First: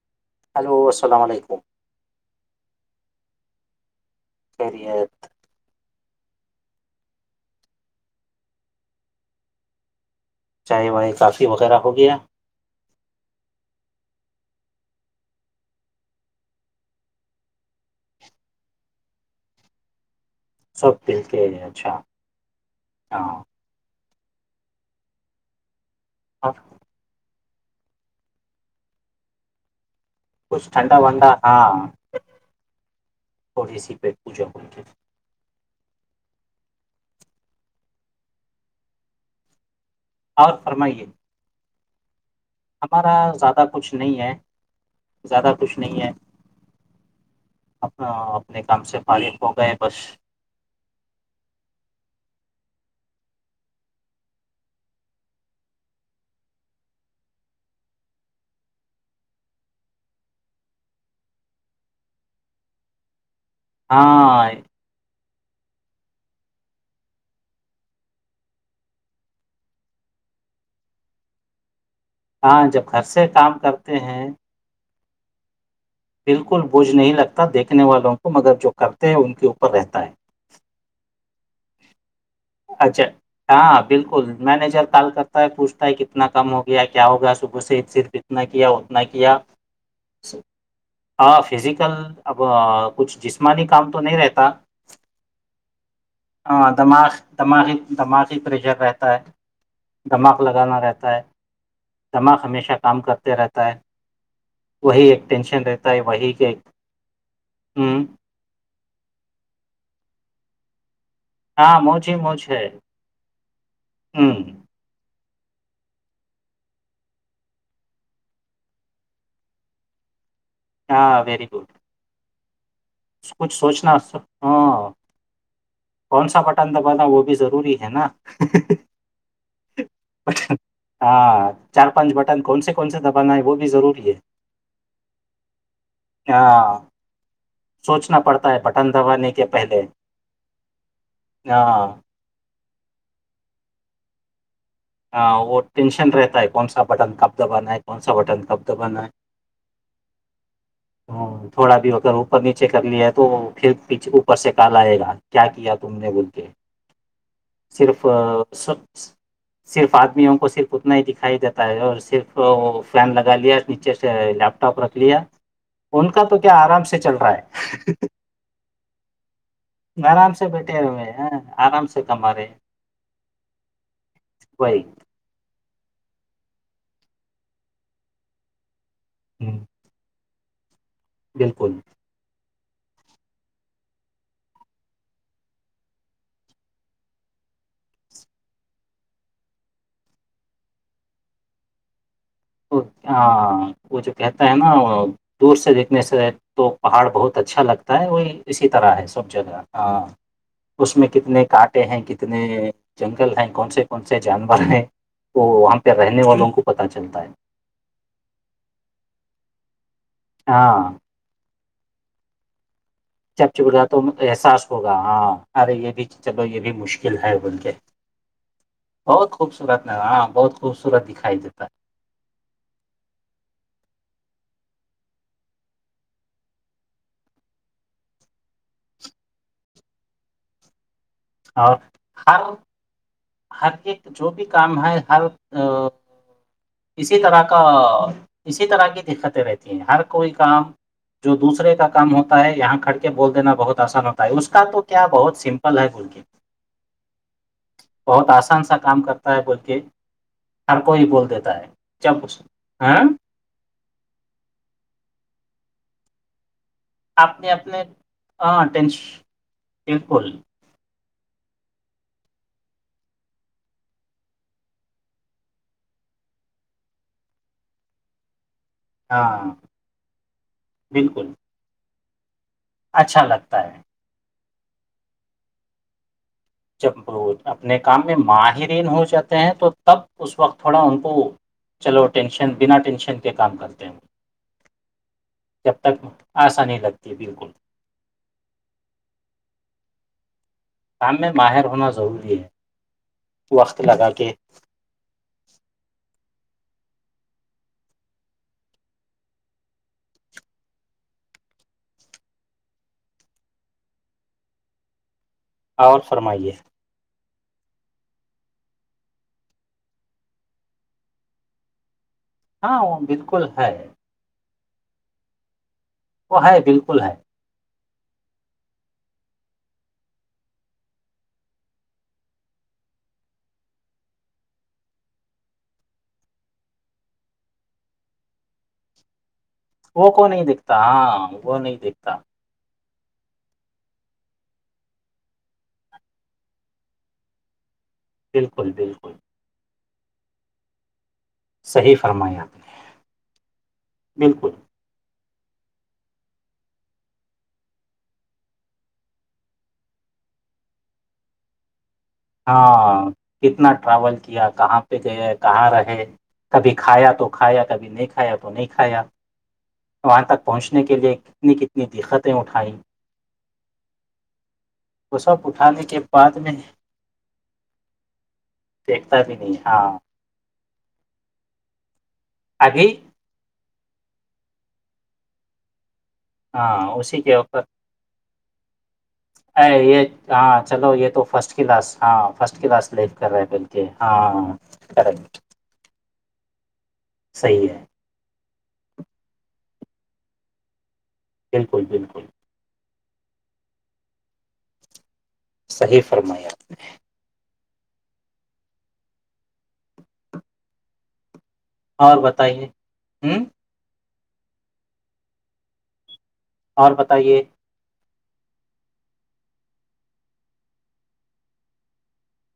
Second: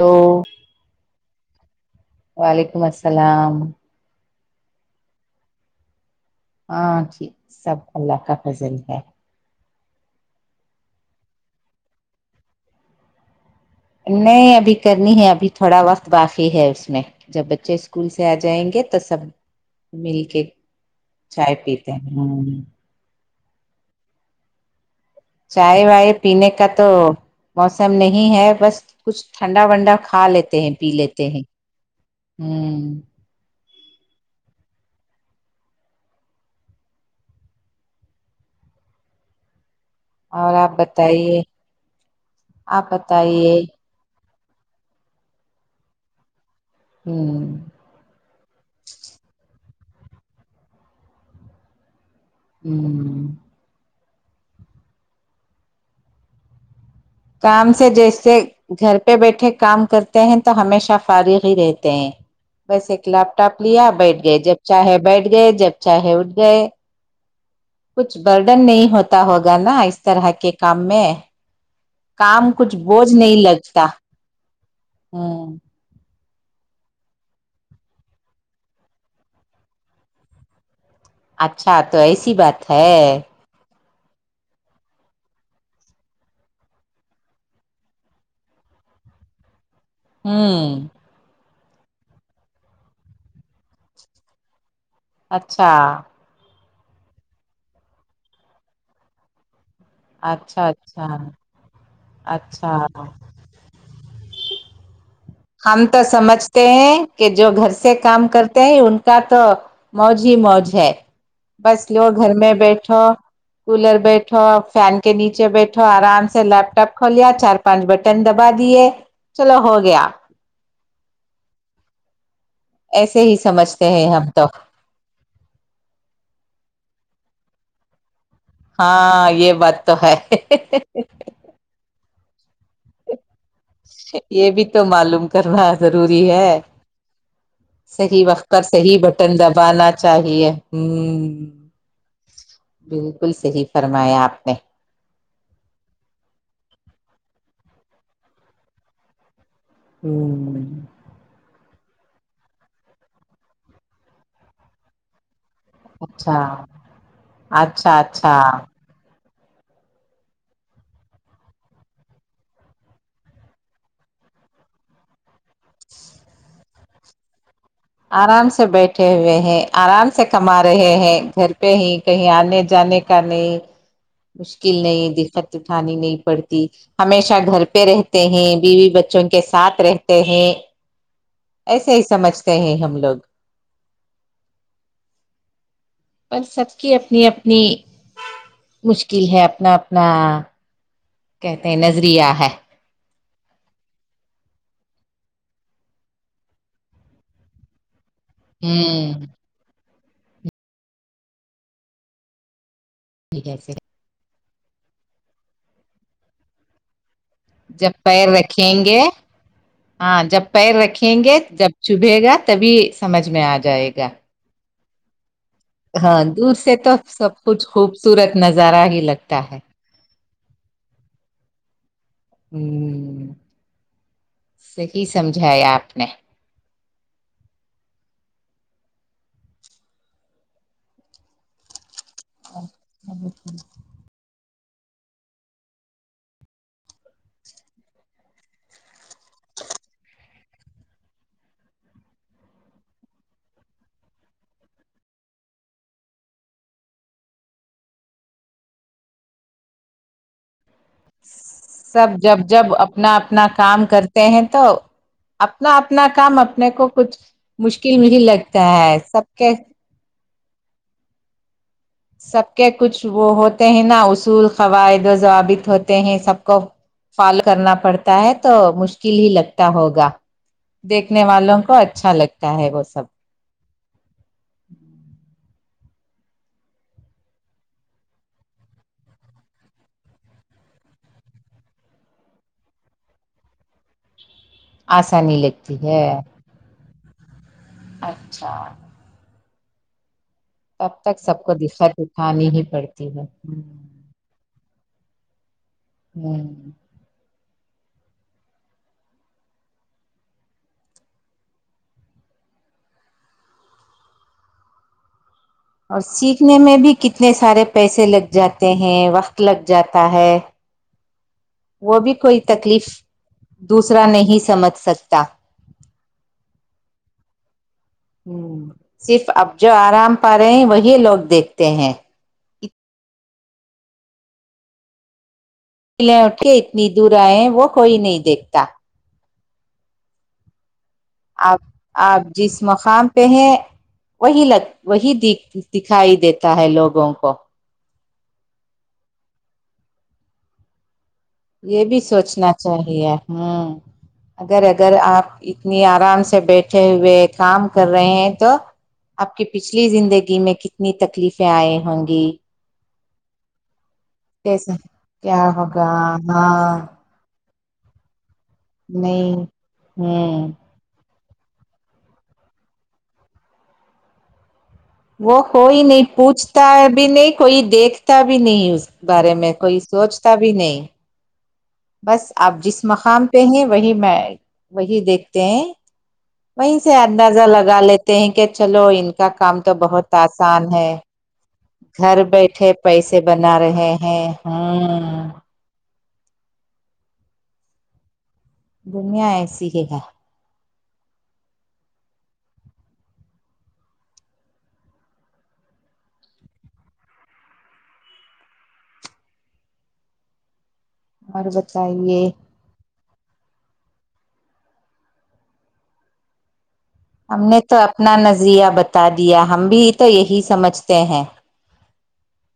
hello وعلیکم السلام خریعت ہاں ٹھیک سب اللہ کا فضل ہے چاہے وہ ایک سسی وغیرہ ہو گیا نہیں ابھی کرنی ہے ابھی تھوڑا وقت باقی ہے اس میں جب بچے اسکول سے آ جائیں گے تو سب مل کے سب مل کے چائے پیتے اچھا ہیں ہوں، ہاں چائے وائے پنے اور کا تو موسم نہیں ہے بس کچھ ٹھنڈا ونڈا کھا لیتے کچھ ہیں پی ٹھنڈا لیتے ونڈا ہیں ہاں ہوں تھوڑی سی پوجا ہو کے اور آپ بتائیے آپ ہمارا بتائیے زیادہ کچھ نہیں ہے زیادہ کچھ نہیں ہے ہوں اپنا اپنے کام سے فارف ہو گئے بش ہوں کام سے جیسے گھر پہ بیٹھے کام کرتے ہیں تو ہمیشہ فارغ ہی رہتے ہیں بس الاب آپ لیا بیٹھ ہاں گئے جب چاہے بیٹھ گئے جب چاہے اھ گئے کچھ برڈن نہیں ہوتا ہوگا نا اس طرح کے کام میں کام ہاں کچھ جب گھر بوجھ سے نہیں کام لگتا کرتے ہیں ہاں بالکل بوجھ نہیں لگتا دیکھنے والوں کو مگر جو کرتے ہیں ان کے اوپر رہتا ہے اچھا تو ایسی بات ہے اچھا ہاں بالکل مینیجر تال کرتا ہے پوچھتا ہے کتنا کم ہو گیا کیا ہو گیا صبح سے صرف اتنا کیا اتنا کیا ہوں ہاں فزیکل اب کچھ جسمانی کام تو نہیں رہتا اچھا ہاں دماغ دماغی دماغی پریشر رہتا ہے دھمغ اچھا لگانا اچھا رہتا ہے دمغ ہمیشہ اچھا کام کرتے رہتا ہے وہی ایک ٹینشن ہم رہتا ہے تو وہی کہ سمجھتے ہیں کہ جو گھر سے ہوں کام کرتے ہیں ان کا تو موج ہی موج چھ ہاں بس موج لو ہی گھر موج میں ہے بیٹھو کولر ہوں بیٹھو فین کے نیچے پیچے بیٹھو آرام سے لیپ ٹاپ کھولیا چار پانچ بٹن دبا دیے چلو ہو گیا ہاں ویری گڈ ایسے ہی کچھ سمجھتے سوچنا ہیں ہم تو ہاں کون سا بٹن دبانا وہ بھی ضروری ہے نا ہاں یہ بات تو ہے ہاں چار پانچ کون سے کون سے دبانا ہے وہ بھی ضروری ہے یہ بھی تو معلوم کرنا ضروری ہے ہاں سوچنا صحیح وقت پڑتا ہے پر صحیح دبانے بٹن کے پہلے دبانا چاہیے ہ ہاں بالکل صحی فرمایا آپ نے ہ وہ ٹینشن رہتا ہے کون سا بٹن کب دبانا ہے کون سا بٹن کب دبانا ہے ہوں ہاں، تھوڑا بھی اگر اوپر نیچے کر لیا تو پھر پچے اوپر سے کال آئے گا کیا کیا تم نے بول اچھا کے اچھا صرف اچھا سب صرف آدمیوں کو صرف اتنا ہی دکھائی دیتا ہے اور صرف فین لگا لیا نیچے سے لیپ ٹاپ رکھ لیا ان کا تو کیا آرام سے چل رہا ہے آرام سے بیٹھے ہوئے ہیں ہے آرام سے کما بیٹھے رہے ہوئے ہیں گھر پہ آرام ہی سے کہیں کما رہے ہیں آنے جانے کا نہیں مشکل وہی نہیں دقت اٹھانی نہیں پڑتی ہمیشہ گھر پہ رہتے ہیں بیوی ب ان کے ہوں، ساتھ رہتے ہیں ہے بالکل ایسے ہی سمجھتے ہیں ہم لوگ پر سب کی اپنی اپنی مشکل ہے اپنا اپنا کہتے ہیں نظریہ ہاں تو وہ جو کہتا ہے نا دور سے دیکھنے سے تو پہاڑ بہت اچھا لگتا ہے وہی اسی طرح ہے ہوں سب جگہ ہاں اس میں کتنے کانٹے ہیں کتنے جنگل ہیں کون جیسے سے کون سے جانور ہیں وہ وہاں پہ رہنے والوں کو پتا چلتا ہے جب پیر رکھیں گے ہاں جب پیر ہاں رکھیں گے جب شبے گا تبھی سمجھ میں چپ آ چپڑ گا جائے تو احساس ہوگا ہاں ارے یہ بھی ہاں چلو دور یہ بھی سے تو مشکل ہے سب بول کچھ کے خوبصورت نظارہ ہی بہت لگتا ہے خوبصورت ن ہاں بہت خوبصورت دکھائی دیتا ہے سی سمجھایا آپ نے ہاں ہر ہر ایک جو بھی کام ہے ہر اسی طرح کا اسی طرح کی دقتیں رہتی ہیں ہر کوئی کام جو دوسرے کا کام ہوتا ہے یہاں کھڑ کے بول دینا بہت آسان ہوتا ہے اس کا تو کیا بہت سمپل ہے گلک بہت آسان سا کام کرتا ہے بلکہ سب جب جب ہاں اپنا اپنا کام کرتے ہیں تو اپنا اپنا کام اپ اپنے کو کچھ اپنے اپنے مشکل میں ہی ہاں لگتا ہے ٹینش سب کے بالکل سب کے کچھ وہ ہوتے ہیں نا اصول قواعد و ضوابط ہوتے ہیں سب کو فالو کرنا پڑتا ہے تو مشکل ہی ہاں لگتا ہوگا دیکھنے بالکل والوں کو اچھ چالک اچھا لگتا ہے جب وہ اپنے کام میں ماہرین ہو جاتے ہیں تو تب ا وقت تھوڑا ان کو چلو ٹینشن بنا ٹینشن کے کام کرتے آسانی لگتی ہے جی بالکل اچھا تب کام تک میں سب کو ماہر ہونا دقت ضروری ہے اٹھانی ہی پڑتی ہے وقت لگا کے ہوں اور سیکھنے میں بھی کتنے اتنے سارے پیسے لگ جاتے ہیں وقت لگ جاتا ہے وہ بھی کوئی ہاں تکلیف وہ بالکل ہے دوسرا نہیں سمجھ ست وہ ہے بالکل ہے صرف اب جو آرام پا رہے وہی لوگ دیکھتے ہیں پلیں اٹھے اتنی دور آئےیں وہ کوئی نہیں دیکھتا وہ کو نہیں دیکھتے ہاں وہ نہیں دیکھتا خام پہ ہیں وہی لگ وہی د دکھائی دیتا ہے لوگوں کو بالکل بالکل یہ صحیح بھی فرمایا سوچنا آپ چاہیے ہوں نے، بالکل اگر اگر آپ اتنی آرام سے بیٹھے ہوئے کام کر رہے ہیں تو آپ کی پچھلی زندگی میں کتنی تکلیفیں آئی ہوں گی ہاں کتنا ٹول کیا کیسے کہاں پہ گئے کیا کہاں ہوگا رہے کبھی ہاں کھایا تو ھایا کبھی نہیں کھ کھایا تو نہیں کھایا نہیں وہاں تک ہوں پہنچنے کے لیے کتنی کتنی دقتیں اٹھائیں وہ سب کوئی اٹھانے کے نہیں بعد میں پوچھتا بھی نہیں کوئی دیکھتا بھی نہیں اس دیکھتا بارے بھی نہیں میں کوئی ہاں سوچتا بھی نہیں بس آپ جس ابھی مقام پہ ہیں وہی میں وہی دیکھتے ہیں وہیں ہاں سے اندازہ لگا لیتے ہیں کہ چلو کا کام ا تو یہ بہت ہاں آسان چلو ہے یہ تو فرسٹ کلاس ہاں گھر فرسٹ بیٹھے کلاس ل پیسے کر رہے بنا بلک ہاں ہیں ہ کر ہاں صحیح ہے دنیا ایسی ہی گا بالکل بالکل صحیح فرمایا بربت اور بتائیے ہوں اور بتائیے نا نذیا بتا دیا ہم بھی تو یہی سمجھتے ہیں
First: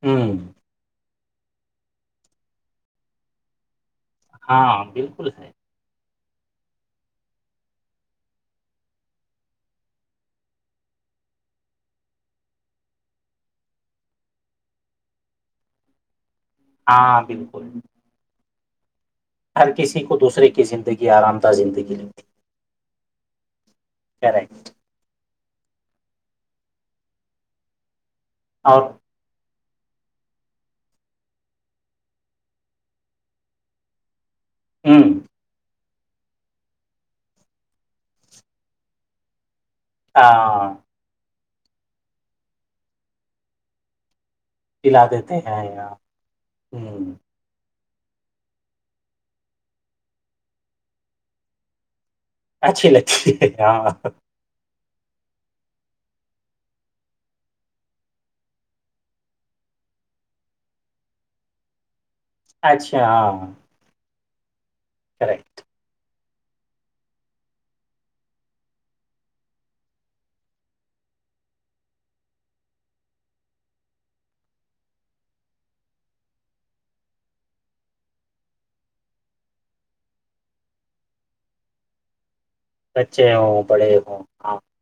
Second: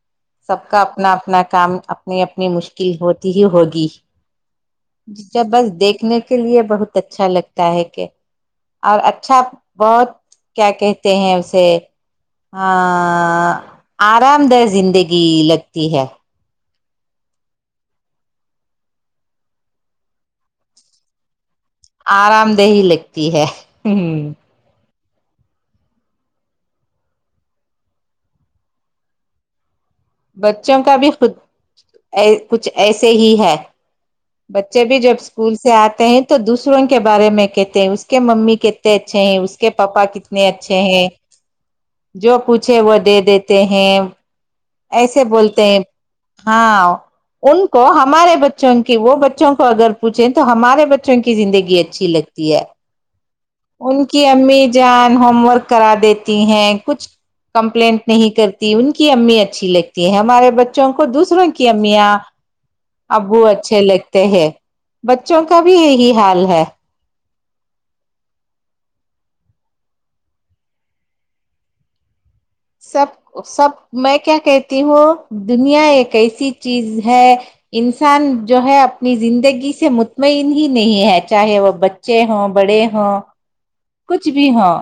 ہوں سب کا اپنا اپنا کام اپنی اپنی مشکل ہوتی ہی ہوگی ہاں بالکل جب ہے بس دیکھنے کے لیے بہت اچھا لگتا ہے کہ اور اچھا بہت کیا کہتے ہیں اسے آرام دہ زندگی لگتی ہے ہاں بالکل ہر کسی کو دوسرے کی زندگی آرام دہ زندگی آرام دہ ہی لے ہوتی ہے ہ کرریک اور بچوں کا بھی خود کچھ ایسے ہی ہے بچے بھی جب ہوں اسکول سے آتے ہیں تو دوسروں کے بارے میں کہتے ہیں اس کے ممی کتنے اچھے ہیں اس کے اس کے پاپا کتنے ہاں اچھے ہیں جو پوچھے وہ دے دیتے ہیں پلا ایسے دیتے بولتے ہیں ہاں ہوں ان کو ہمارے بچوں کے وہ بچوں کو اگر پوچھیں تو ہمارے بچوں کی زندگی اچھی لگتی ہے اچھی لگ ہاں ان کی امی جان ہوم ورک کرا دیتی ہیں کچھ کمپلینٹ نہیں کرتی ان کی امی اچھی لگتی ہے ہمارے بچوں کو دوسروں کی امیاں اچھا ابو ہاں اچھے ل ت ہیں بچوں کریکٹ کا بھی یہی حال ہے سب سب میں کیا کہتی ہوں دنیا ایک ایسی چیز ہے انسان جو ہے اپنی زندگی سے مطمئن ہی نہیں ہے چاہے وہ بچے ہوں بڑے ہوں بچے ہ ب کچھ بھی ہاں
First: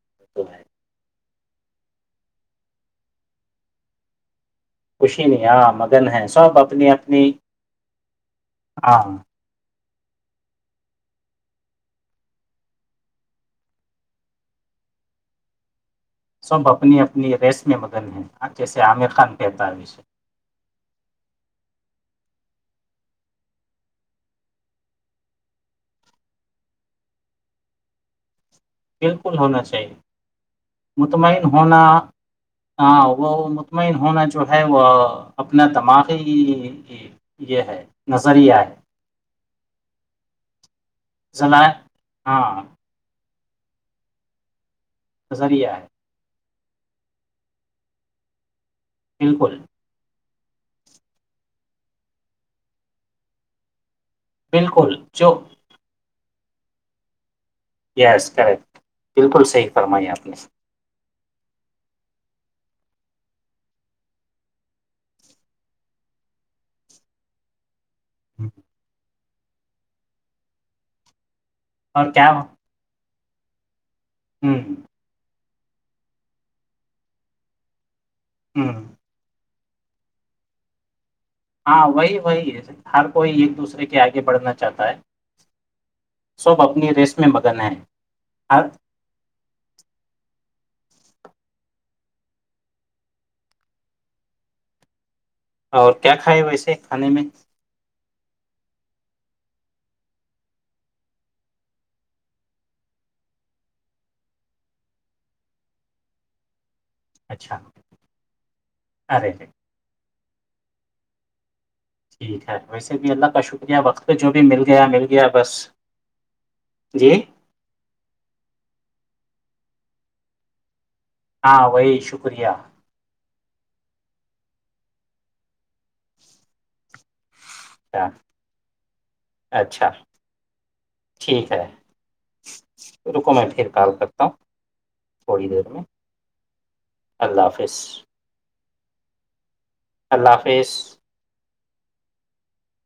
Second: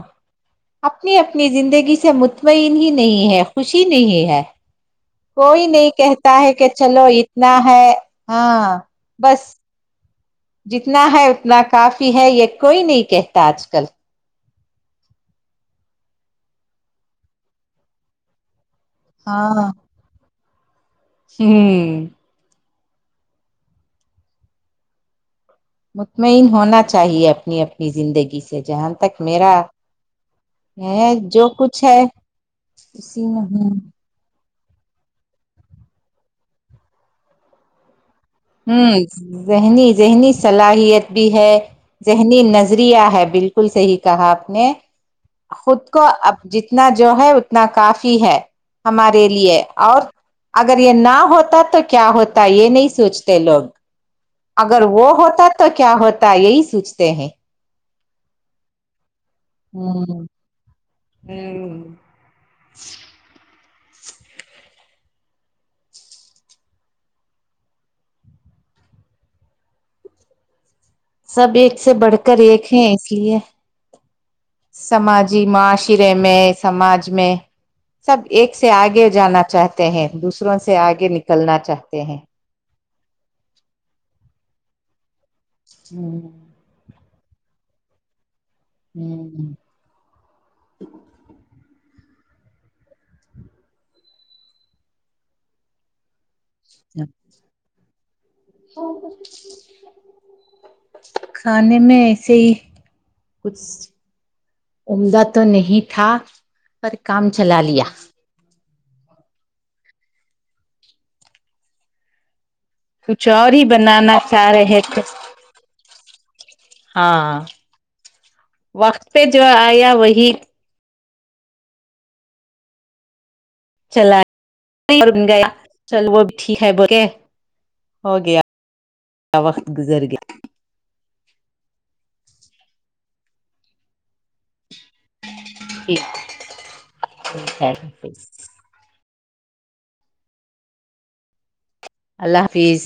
اپنی اپنی اپنی زندگی سے مطمئن ہی نہیں ہے خوشی نہیں ہے خوشی کوئی ہاں نہیں مگن ہیں کہتا ہے سب کہ اپنی چلو اپنی اتنا ہے ہاں ہاں بس جتنا ہے اتنا کافی ہے یہ کوئی نہیں کہتا آج کل سب اپنی اپنی ریس میں مدن ہیں جیسے عامر خان ہاں پیداروش ہے [inaudible] مطمئن ہونا چاہیے اپنی اپنی زندگی سے جہاں تک بالکل میرا ہونا چاہیے ہے مطمئن جو ہونا کچھ ہے ہاں اسی وہ میں ہوں مطمئن ہونا چاہے جو ہے وہ اپنا دماغی یہ ہے نظریہ ہے ہوں ذہنی ذہنی صلاحیت بھی ہے ذلائع ذہنی ہاں نظریہ ہے بالکل بالکل صحیح کہا آپ نے نظریہ خود ہے کو اب جتنا جو ہے اتنا کافی ہے ہمارے بالکل لیے اور اگر یہ نہ ہوتا تو کیا ہوتا یہ نہیں سوچتا تلگ اگر بالکل وہ جو ہوتا تو کیا ہوتا یہی سوچتے ہیں یس کا بالکل صحیح ہوں فرمائی آپ نے ہوں ہاں سب ایک سے اور بڑھ کیا کر ایک ہیں اس لیے ہوں جی معاشرے میں سماج میں سب ایک سے ہوں آگے جانا چاہتے ہیں دوسروں سے آگے نکل ہاں وہی وہی ہے ہر کوئی ایک دوسرے کے آگے بڑھنا چاہتا ہے ہ سب اپنی ریس میں مگن ہے ہاں، ہوں اور کیا کھائے ویسے سے کھانے میں کھانے میں ایسے ہی کچھ عمدہ تو نہیں تھا اور کام چلا لیا ارےے ٹھیک ہے ویسے بھی اللہ کچھ کا اور ہی شکریہ وقت پہ بنانا جو بھی چاہ مل رہے گیا تھے مل گیا بس جی ہاں وقت پہ جو آیا وہی ہاں وہی شکریہ چل گیا چل وہ بھی ٹھیک ہے بکے اچا وقت اچھا گزر گیا ٹھیک ہے رکو میں پھر پال سکتا ہوں تھوڑی دیر میں ٹھیک اللہ ٹھیک حافظ ہے اللہ حافظ اللہ حافظ اللہ حافظ